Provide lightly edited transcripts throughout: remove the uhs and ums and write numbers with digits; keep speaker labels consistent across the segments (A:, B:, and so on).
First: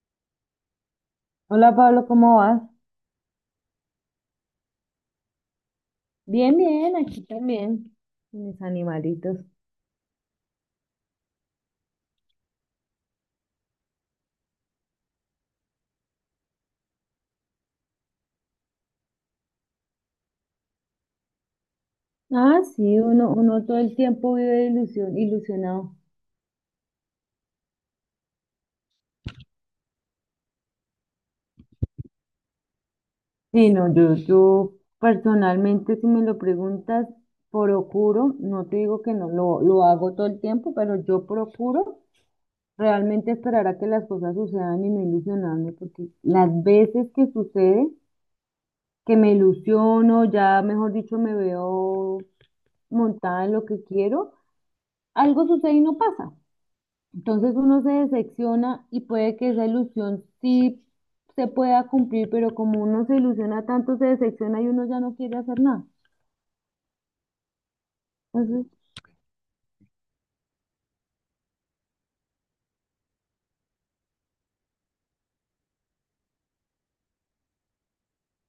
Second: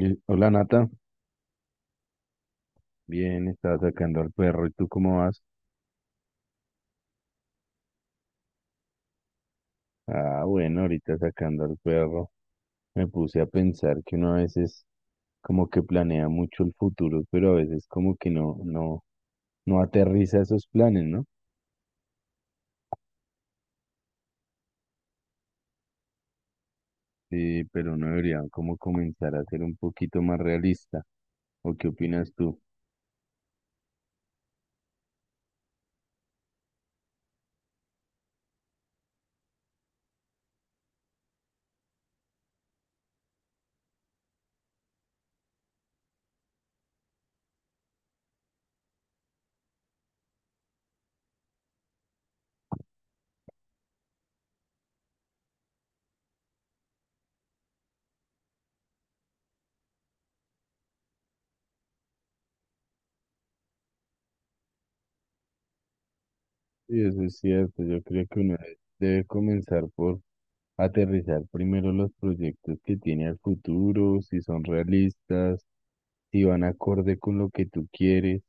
A: Hola Nata,
B: Hola Pablo, ¿cómo vas?
A: bien, estaba sacando al perro, ¿y tú cómo vas?
B: Bien, bien, aquí también, con mis animalitos.
A: Ah, bueno, ahorita sacando al perro. Me puse a pensar que uno a veces como que planea mucho el futuro, pero a veces como que no aterriza esos planes, ¿no?
B: Ah, sí, uno todo el tiempo vive ilusión, ilusionado.
A: Sí, pero uno debería como comenzar a ser un poquito más realista. ¿O qué opinas tú?
B: Sí, no, yo personalmente, si me lo preguntas, procuro, no te digo que no lo hago todo el tiempo, pero yo procuro realmente esperar a que las cosas sucedan y no ilusionarme, porque las veces que sucede, que me ilusiono, ya mejor dicho, me veo montada en lo que quiero, algo sucede y no pasa. Entonces uno se decepciona y puede que esa ilusión sí se pueda cumplir, pero como uno se ilusiona tanto, se decepciona y uno ya no quiere hacer nada.
A: Sí, eso es cierto. Yo creo que uno
B: Entonces,
A: debe comenzar por aterrizar primero los proyectos que tiene al futuro, si son realistas, si van acorde con lo que tú quieres.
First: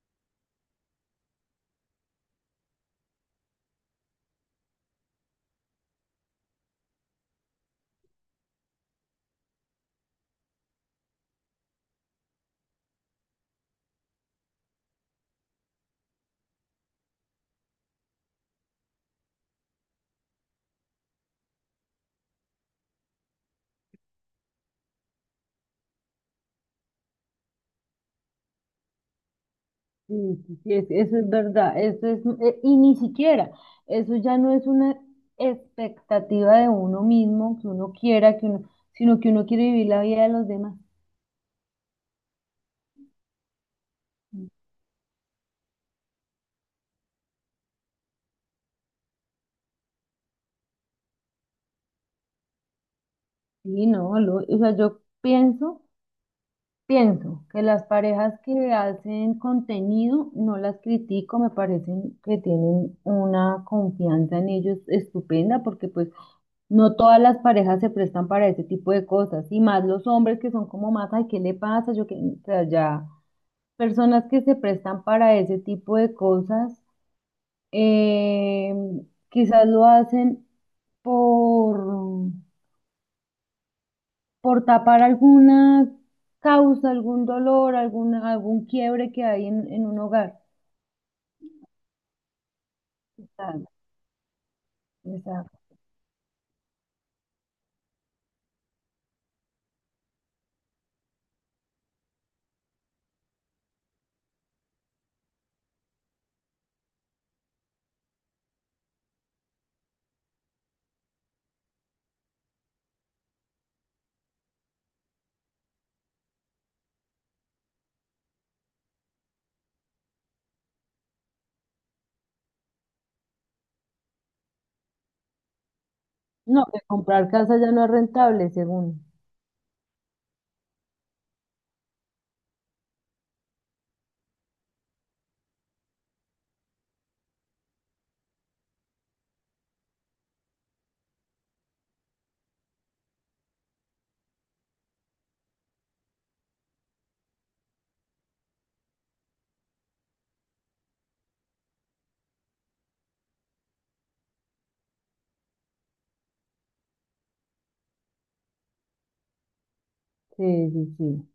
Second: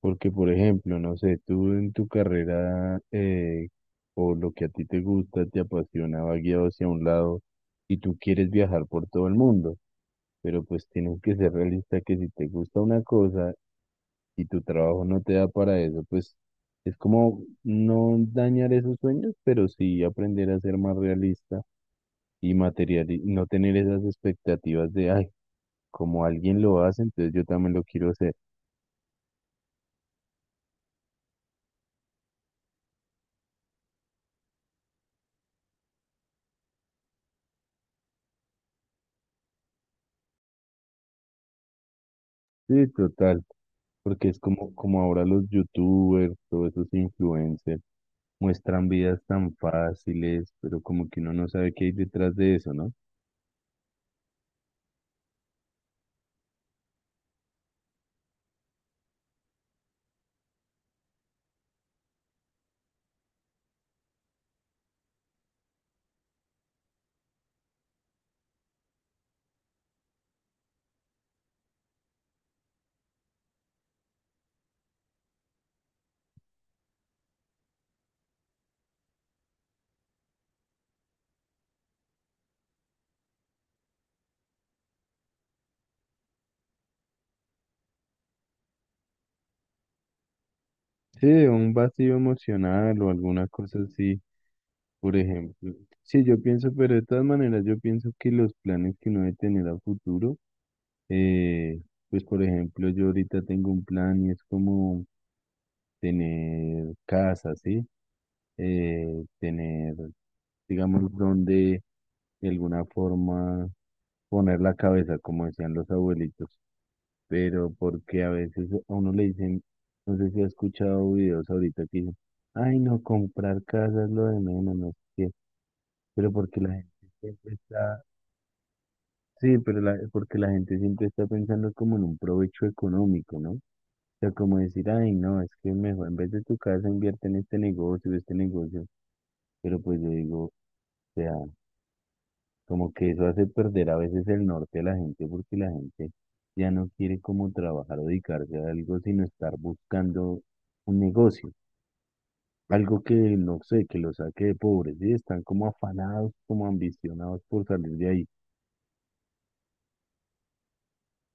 A: Porque, por ejemplo, no sé, tú en tu carrera o lo que a ti te gusta, te apasiona, va guiado hacia un lado y tú quieres viajar por todo el mundo, pero pues tienes que ser realista que si te gusta una cosa si tu trabajo no te da para eso, pues es como no dañar esos sueños, pero sí aprender a ser más realista y material y no tener esas expectativas de, ay, como alguien lo hace, entonces yo también lo quiero hacer.
B: sí, sí, sí, eso es verdad, eso es, y ni siquiera, eso ya no es una expectativa de uno mismo, que uno quiera, que uno, sino que uno quiere vivir la vida de los demás.
A: Sí, total, porque es como, como ahora los youtubers, todos esos influencers, muestran vidas tan fáciles, pero como que uno no sabe qué hay detrás de eso, ¿no?
B: Sí, no, o sea, yo pienso. Pienso que las parejas que hacen contenido no las critico, me parecen que tienen una confianza en ellos estupenda porque pues no todas las parejas se prestan para ese tipo de cosas y más los hombres que son como más, ay, ¿qué le pasa? Yo que, o sea, ya personas que se prestan para ese tipo de cosas, eh, quizás lo hacen por por tapar alguna causa, algún dolor, algún quiebre que hay en un hogar.
A: Sí, un vacío emocional o alguna
B: Exacto,
A: cosa así por ejemplo.
B: exacto.
A: Sí, yo pienso, pero de todas maneras, yo pienso que los planes que uno debe tener a futuro, eh, pues por ejemplo, yo ahorita tengo un plan y es como tener casa, ¿sí? Tener, digamos, donde de alguna forma poner la cabeza, como decían los abuelitos, pero porque a veces a uno le dicen, no sé si ha escuchado videos ahorita que dicen, ay, no, comprar casa es lo de menos, no sé qué, pero porque
B: No,
A: la
B: que
A: gente
B: comprar
A: siempre
B: casa ya no es
A: está.
B: rentable, según.
A: Sí, pero la, porque la gente siempre está pensando como en un provecho económico, ¿no? O sea, como decir, ay, no, es que mejor en vez de tu casa invierte en este negocio, este negocio. Pero pues yo digo, o sea, como que eso hace perder a veces el norte a la gente porque la gente ya no quiere como trabajar o dedicarse a algo, sino estar buscando un negocio, algo que no sé, que lo saque de pobre, ¿sí? Están como afanados, como ambicionados por salir de ahí.
B: Sí, sí, sí.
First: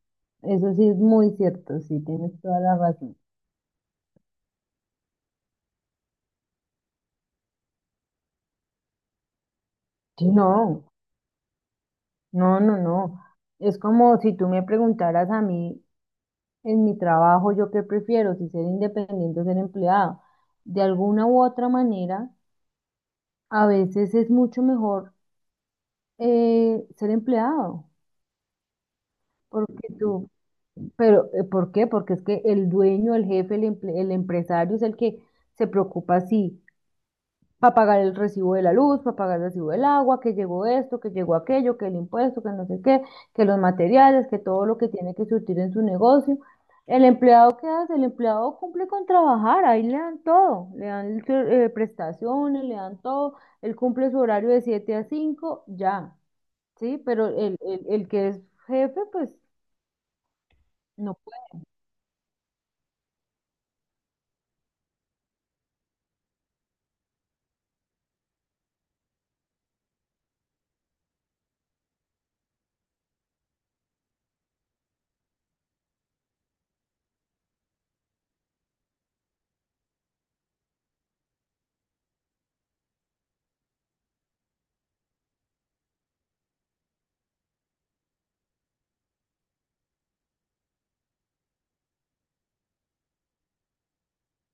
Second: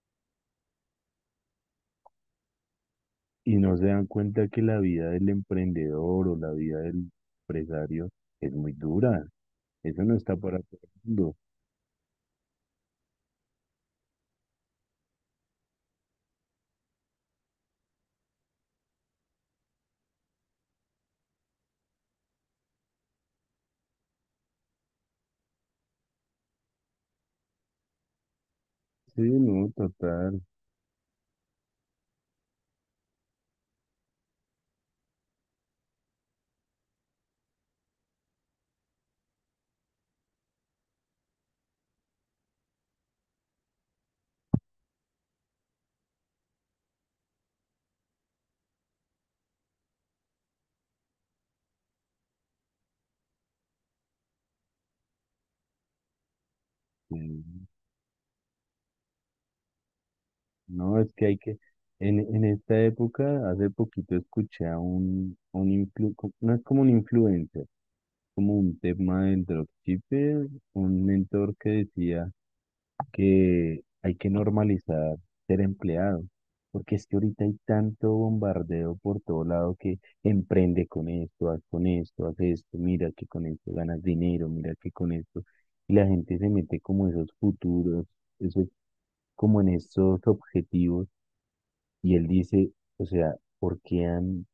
B: Eso sí es muy cierto, sí, tienes toda la razón.
A: Y no se dan cuenta que la vida del emprendedor o la vida del empresario es muy dura. Eso no
B: Sí,
A: está para todo
B: no,
A: el mundo.
B: no, no, no. Es como si tú me preguntaras a mí en mi trabajo, yo qué prefiero, si ser independiente o ser empleado. De alguna u otra manera, a veces es mucho mejor, ser empleado.
A: Sí, no,
B: Porque tú,
A: total.
B: pero ¿por qué? Porque es que el dueño, el jefe, el, el empresario es el que se preocupa sí, para pagar el recibo de la luz, para pagar el recibo del agua, que llegó esto, que llegó aquello, que el impuesto, que no sé qué, que los materiales, que todo lo que tiene que surtir en su negocio. El empleado, ¿qué hace? El empleado cumple con trabajar, ahí le dan todo, le dan prestaciones, le dan todo, él cumple su horario de 7 a 5, ya, ¿sí? Pero el,
A: Sí.
B: el que es jefe, pues...
A: No, es
B: No.
A: que hay que... En esta época, hace poquito escuché a un no es como un influencer, como un tema del dropshipper, un mentor que decía que hay que normalizar ser empleado, porque es que ahorita hay tanto bombardeo por todo lado que emprende con esto, haz esto, mira que con esto ganas dinero, mira que con esto, y la gente se mete como esos futuros, esos, como en esos objetivos, y él dice, o sea, ¿por qué han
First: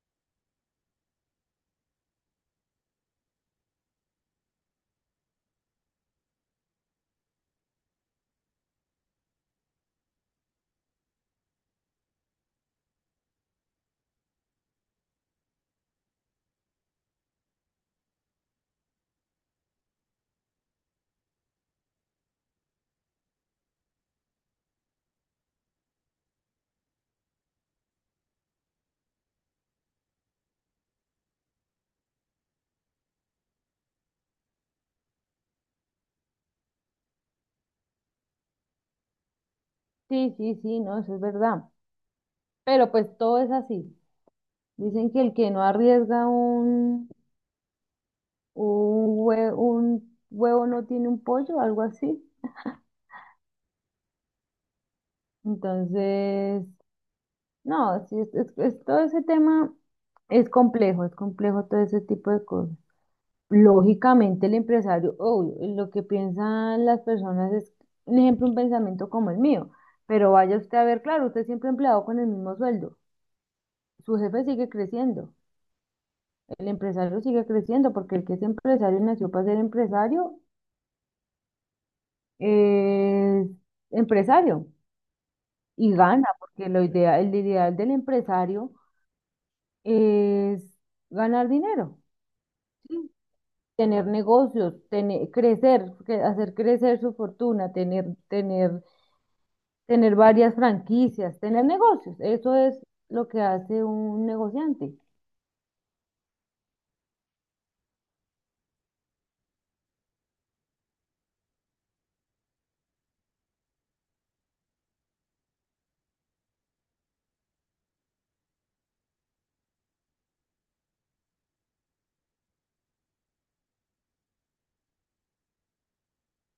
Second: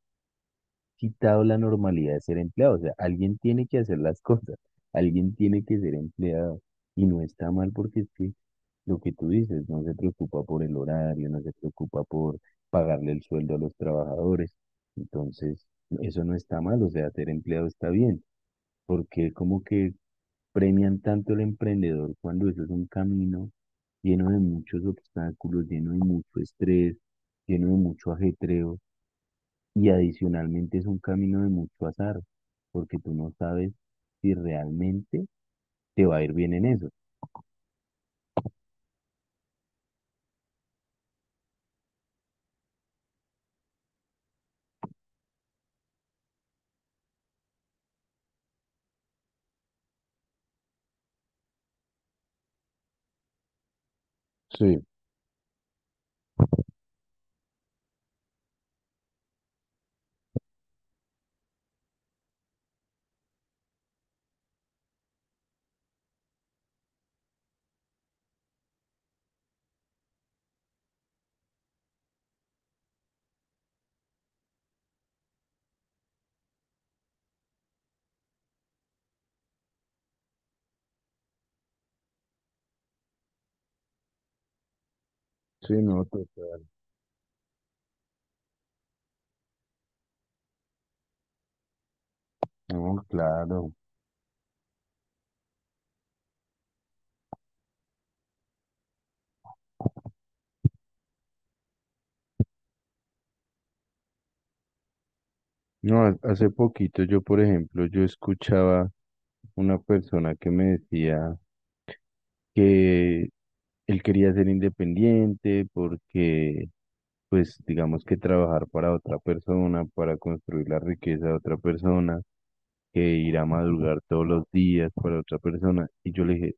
A: quitado la normalidad de ser empleado? O sea, alguien tiene que hacer las cosas, alguien tiene que ser empleado. Y no está mal porque es que lo que tú dices, no se preocupa por el horario, no se preocupa por pagarle el sueldo a los trabajadores. Entonces, eso no está mal, o sea, ser empleado está bien, porque como que premian tanto al emprendedor cuando eso es un camino lleno de muchos obstáculos, lleno de mucho estrés, lleno de mucho ajetreo. Y adicionalmente es un camino de mucho azar, porque tú no sabes si realmente te va a ir bien en eso.
B: Sí, sí, sí, no, eso es verdad. Pero pues todo es así. Dicen que el que no arriesga un, un huevo no tiene un pollo, algo así.
A: Sí,
B: Entonces, no, sí, es, todo ese tema es complejo todo ese tipo de cosas. Lógicamente el empresario, obvio, lo que piensan las personas es, un ejemplo, un pensamiento como el mío. Pero vaya usted a ver, claro, usted siempre empleado con el mismo sueldo. Su jefe sigue creciendo. El empresario sigue creciendo porque el que es empresario nació para ser empresario, es empresario
A: sí,
B: y
A: no,
B: gana,
A: total.
B: porque lo idea, el ideal del empresario es ganar dinero,
A: No, claro.
B: tener negocios, tener, crecer, hacer crecer su fortuna, tener varias franquicias, tener negocios. Eso es lo que hace un negociante.
A: No, hace poquito yo, por ejemplo, yo escuchaba una persona que me decía que él quería ser independiente porque, pues, digamos que trabajar para otra persona, para construir la riqueza de otra persona, que ir a madrugar todos los días para otra persona. Y yo le dije,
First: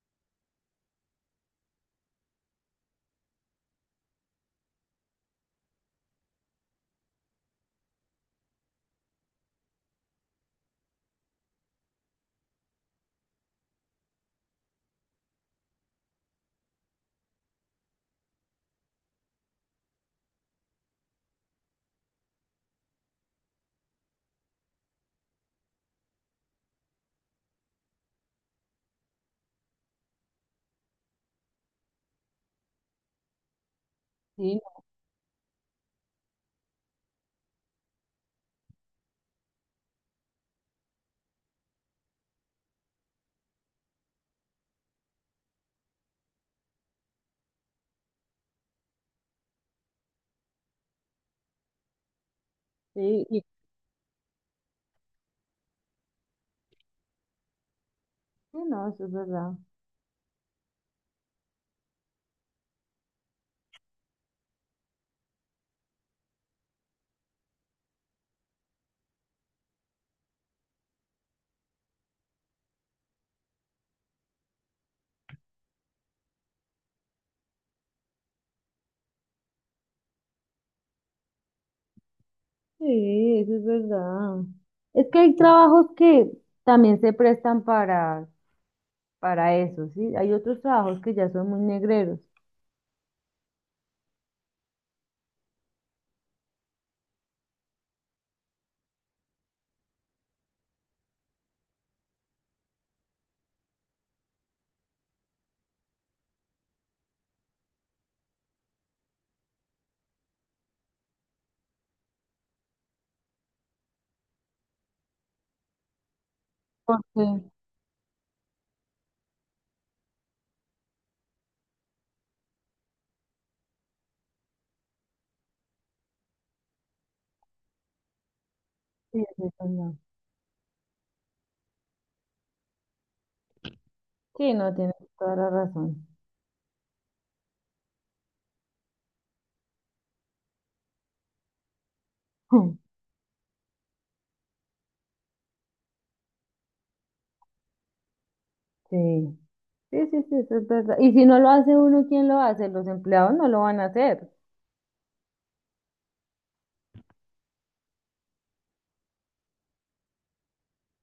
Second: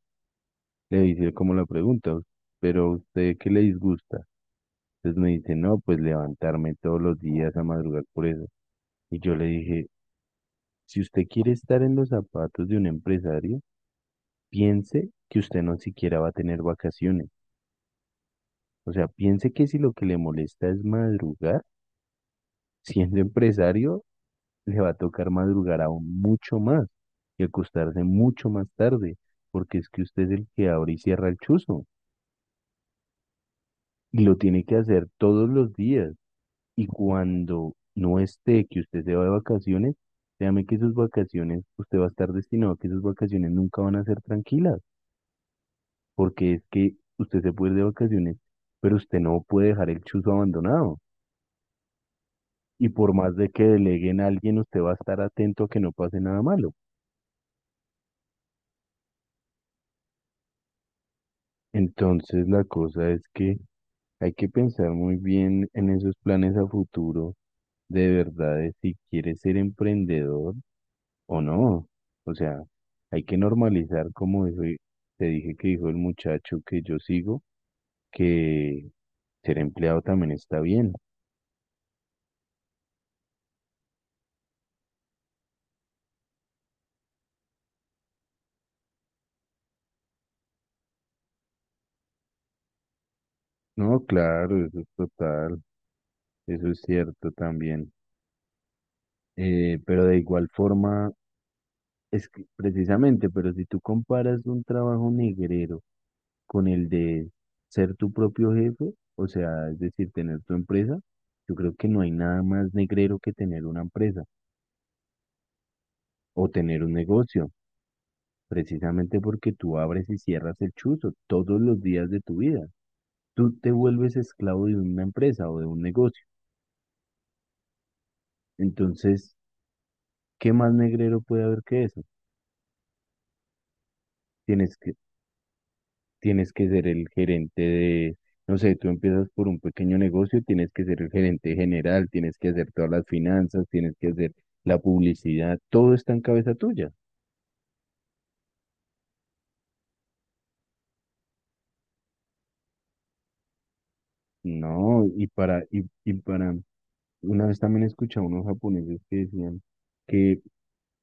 A: le hice como la pregunta, pero ¿a usted qué le disgusta? Entonces me dice, no, pues levantarme todos los días a madrugar por eso. Y yo le dije, si usted quiere estar en los zapatos de un empresario, piense que usted no siquiera va a tener vacaciones. O sea, piense que si lo que le molesta es madrugar, siendo empresario, le va a tocar madrugar aún mucho más y acostarse mucho más tarde, porque es que usted es el que abre y cierra el chuzo y lo
B: Sí,
A: tiene que hacer todos los días. Y cuando no esté, que usted se va de vacaciones, créame que sus vacaciones, usted va a estar destinado a que sus vacaciones nunca van a ser tranquilas, porque es que usted se puede ir de vacaciones, pero usted no puede dejar el chuzo abandonado. Y por
B: sí,
A: más de que deleguen a alguien, usted va a estar atento a que no pase nada malo.
B: sí, no, eso es verdad.
A: Entonces, la cosa es que hay que pensar muy bien en esos planes a futuro, de verdad, de si quieres ser emprendedor o no. O sea, hay que normalizar, te dije que dijo el muchacho que yo sigo, que ser empleado también está bien.
B: Sí, eso es verdad. Es que hay trabajos que también se prestan para eso, ¿sí? Hay otros trabajos que ya son muy negreros.
A: No, claro, eso es total, eso es cierto también. Pero de igual forma... Es que precisamente, pero si tú comparas un trabajo negrero con el de ser tu propio jefe, o sea, es decir, tener tu empresa, yo creo que no hay nada más negrero que tener una empresa o tener un
B: Porque,
A: negocio, precisamente porque tú abres y cierras el chuzo todos los días de tu vida. Tú te vuelves esclavo de una empresa o de un negocio.
B: sí,
A: Entonces,
B: eso es verdad.
A: ¿qué más negrero puede haber que eso?
B: Sí, no,
A: Tienes
B: tienes toda la razón.
A: tienes que ser el gerente de, no sé, tú empiezas por un pequeño negocio, tienes que ser el gerente general, tienes que hacer todas las finanzas, tienes que hacer la publicidad, todo está en cabeza tuya.
B: Sí, sí, sí, sí, eso es verdad. Y si no lo hace uno, ¿quién lo hace? Los empleados no lo van a hacer.
A: No, y para, y, y para, una vez también escuché a unos japoneses que decían que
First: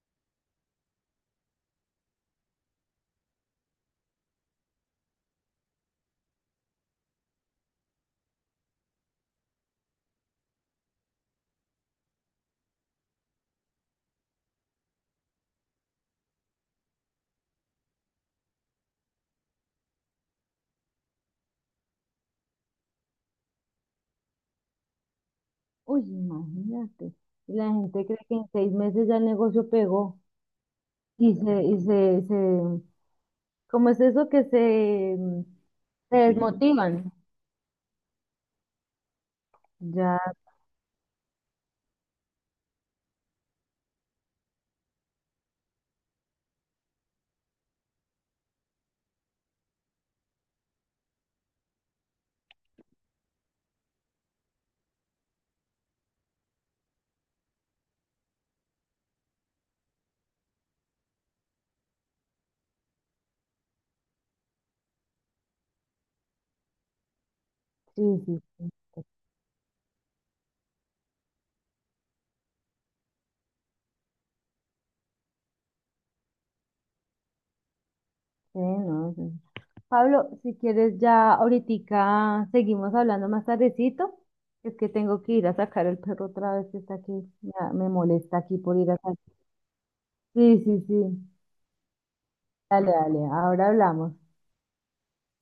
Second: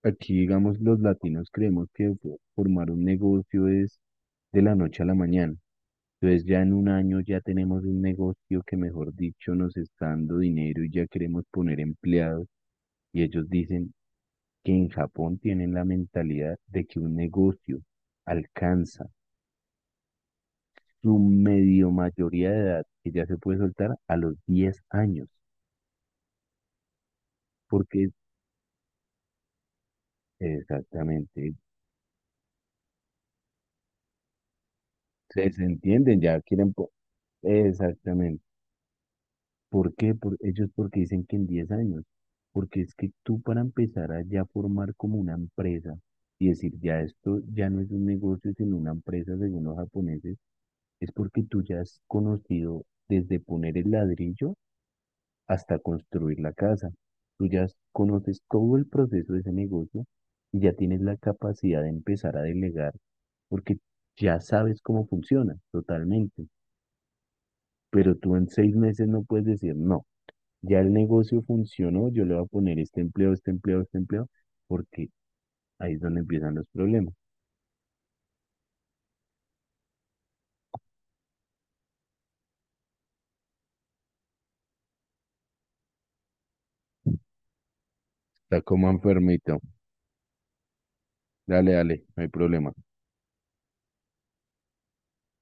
A: aquí, digamos, los latinos creemos que formar un negocio es de la noche a la mañana. Entonces ya en un año ya tenemos un negocio que, mejor dicho, nos está dando dinero y ya queremos poner empleados. Y ellos dicen, que en Japón tienen la mentalidad de que un negocio alcanza su medio mayoría de edad, que ya se puede soltar a los 10 años,
B: Uy, imagínate. Y la gente
A: porque
B: cree que en 6 meses ya el negocio pegó. Y
A: exactamente,
B: se, y se, se, ¿Cómo es eso que se,
A: se
B: se
A: entienden, ya quieren,
B: desmotivan?
A: exactamente. ¿Por qué?
B: Ya.
A: Por, ellos porque dicen que en 10 años, porque es que tú para empezar a ya formar como una empresa y decir, ya esto ya no es un negocio, sino una empresa según los japoneses, es porque tú ya has conocido desde poner el ladrillo hasta construir la casa. Tú ya conoces todo el proceso de ese negocio y ya tienes la capacidad de empezar a delegar porque ya sabes cómo funciona totalmente.
B: Sí,
A: Pero tú
B: sí,
A: en
B: sí,
A: 6 meses no puedes decir, no, ya el negocio funcionó, yo le voy a poner este empleo, este empleo, este empleo, porque ahí es donde empiezan los problemas.
B: sí, no, sí. Pablo, si quieres ya ahorita seguimos hablando más tardecito. Es que tengo que ir a sacar el perro otra vez que está aquí. Ya me molesta aquí
A: Está
B: por
A: como
B: ir a sacar.
A: enfermito.
B: Sí, sí, sí.
A: Dale, dale, no hay problema.
B: Dale, dale, ahora hablamos.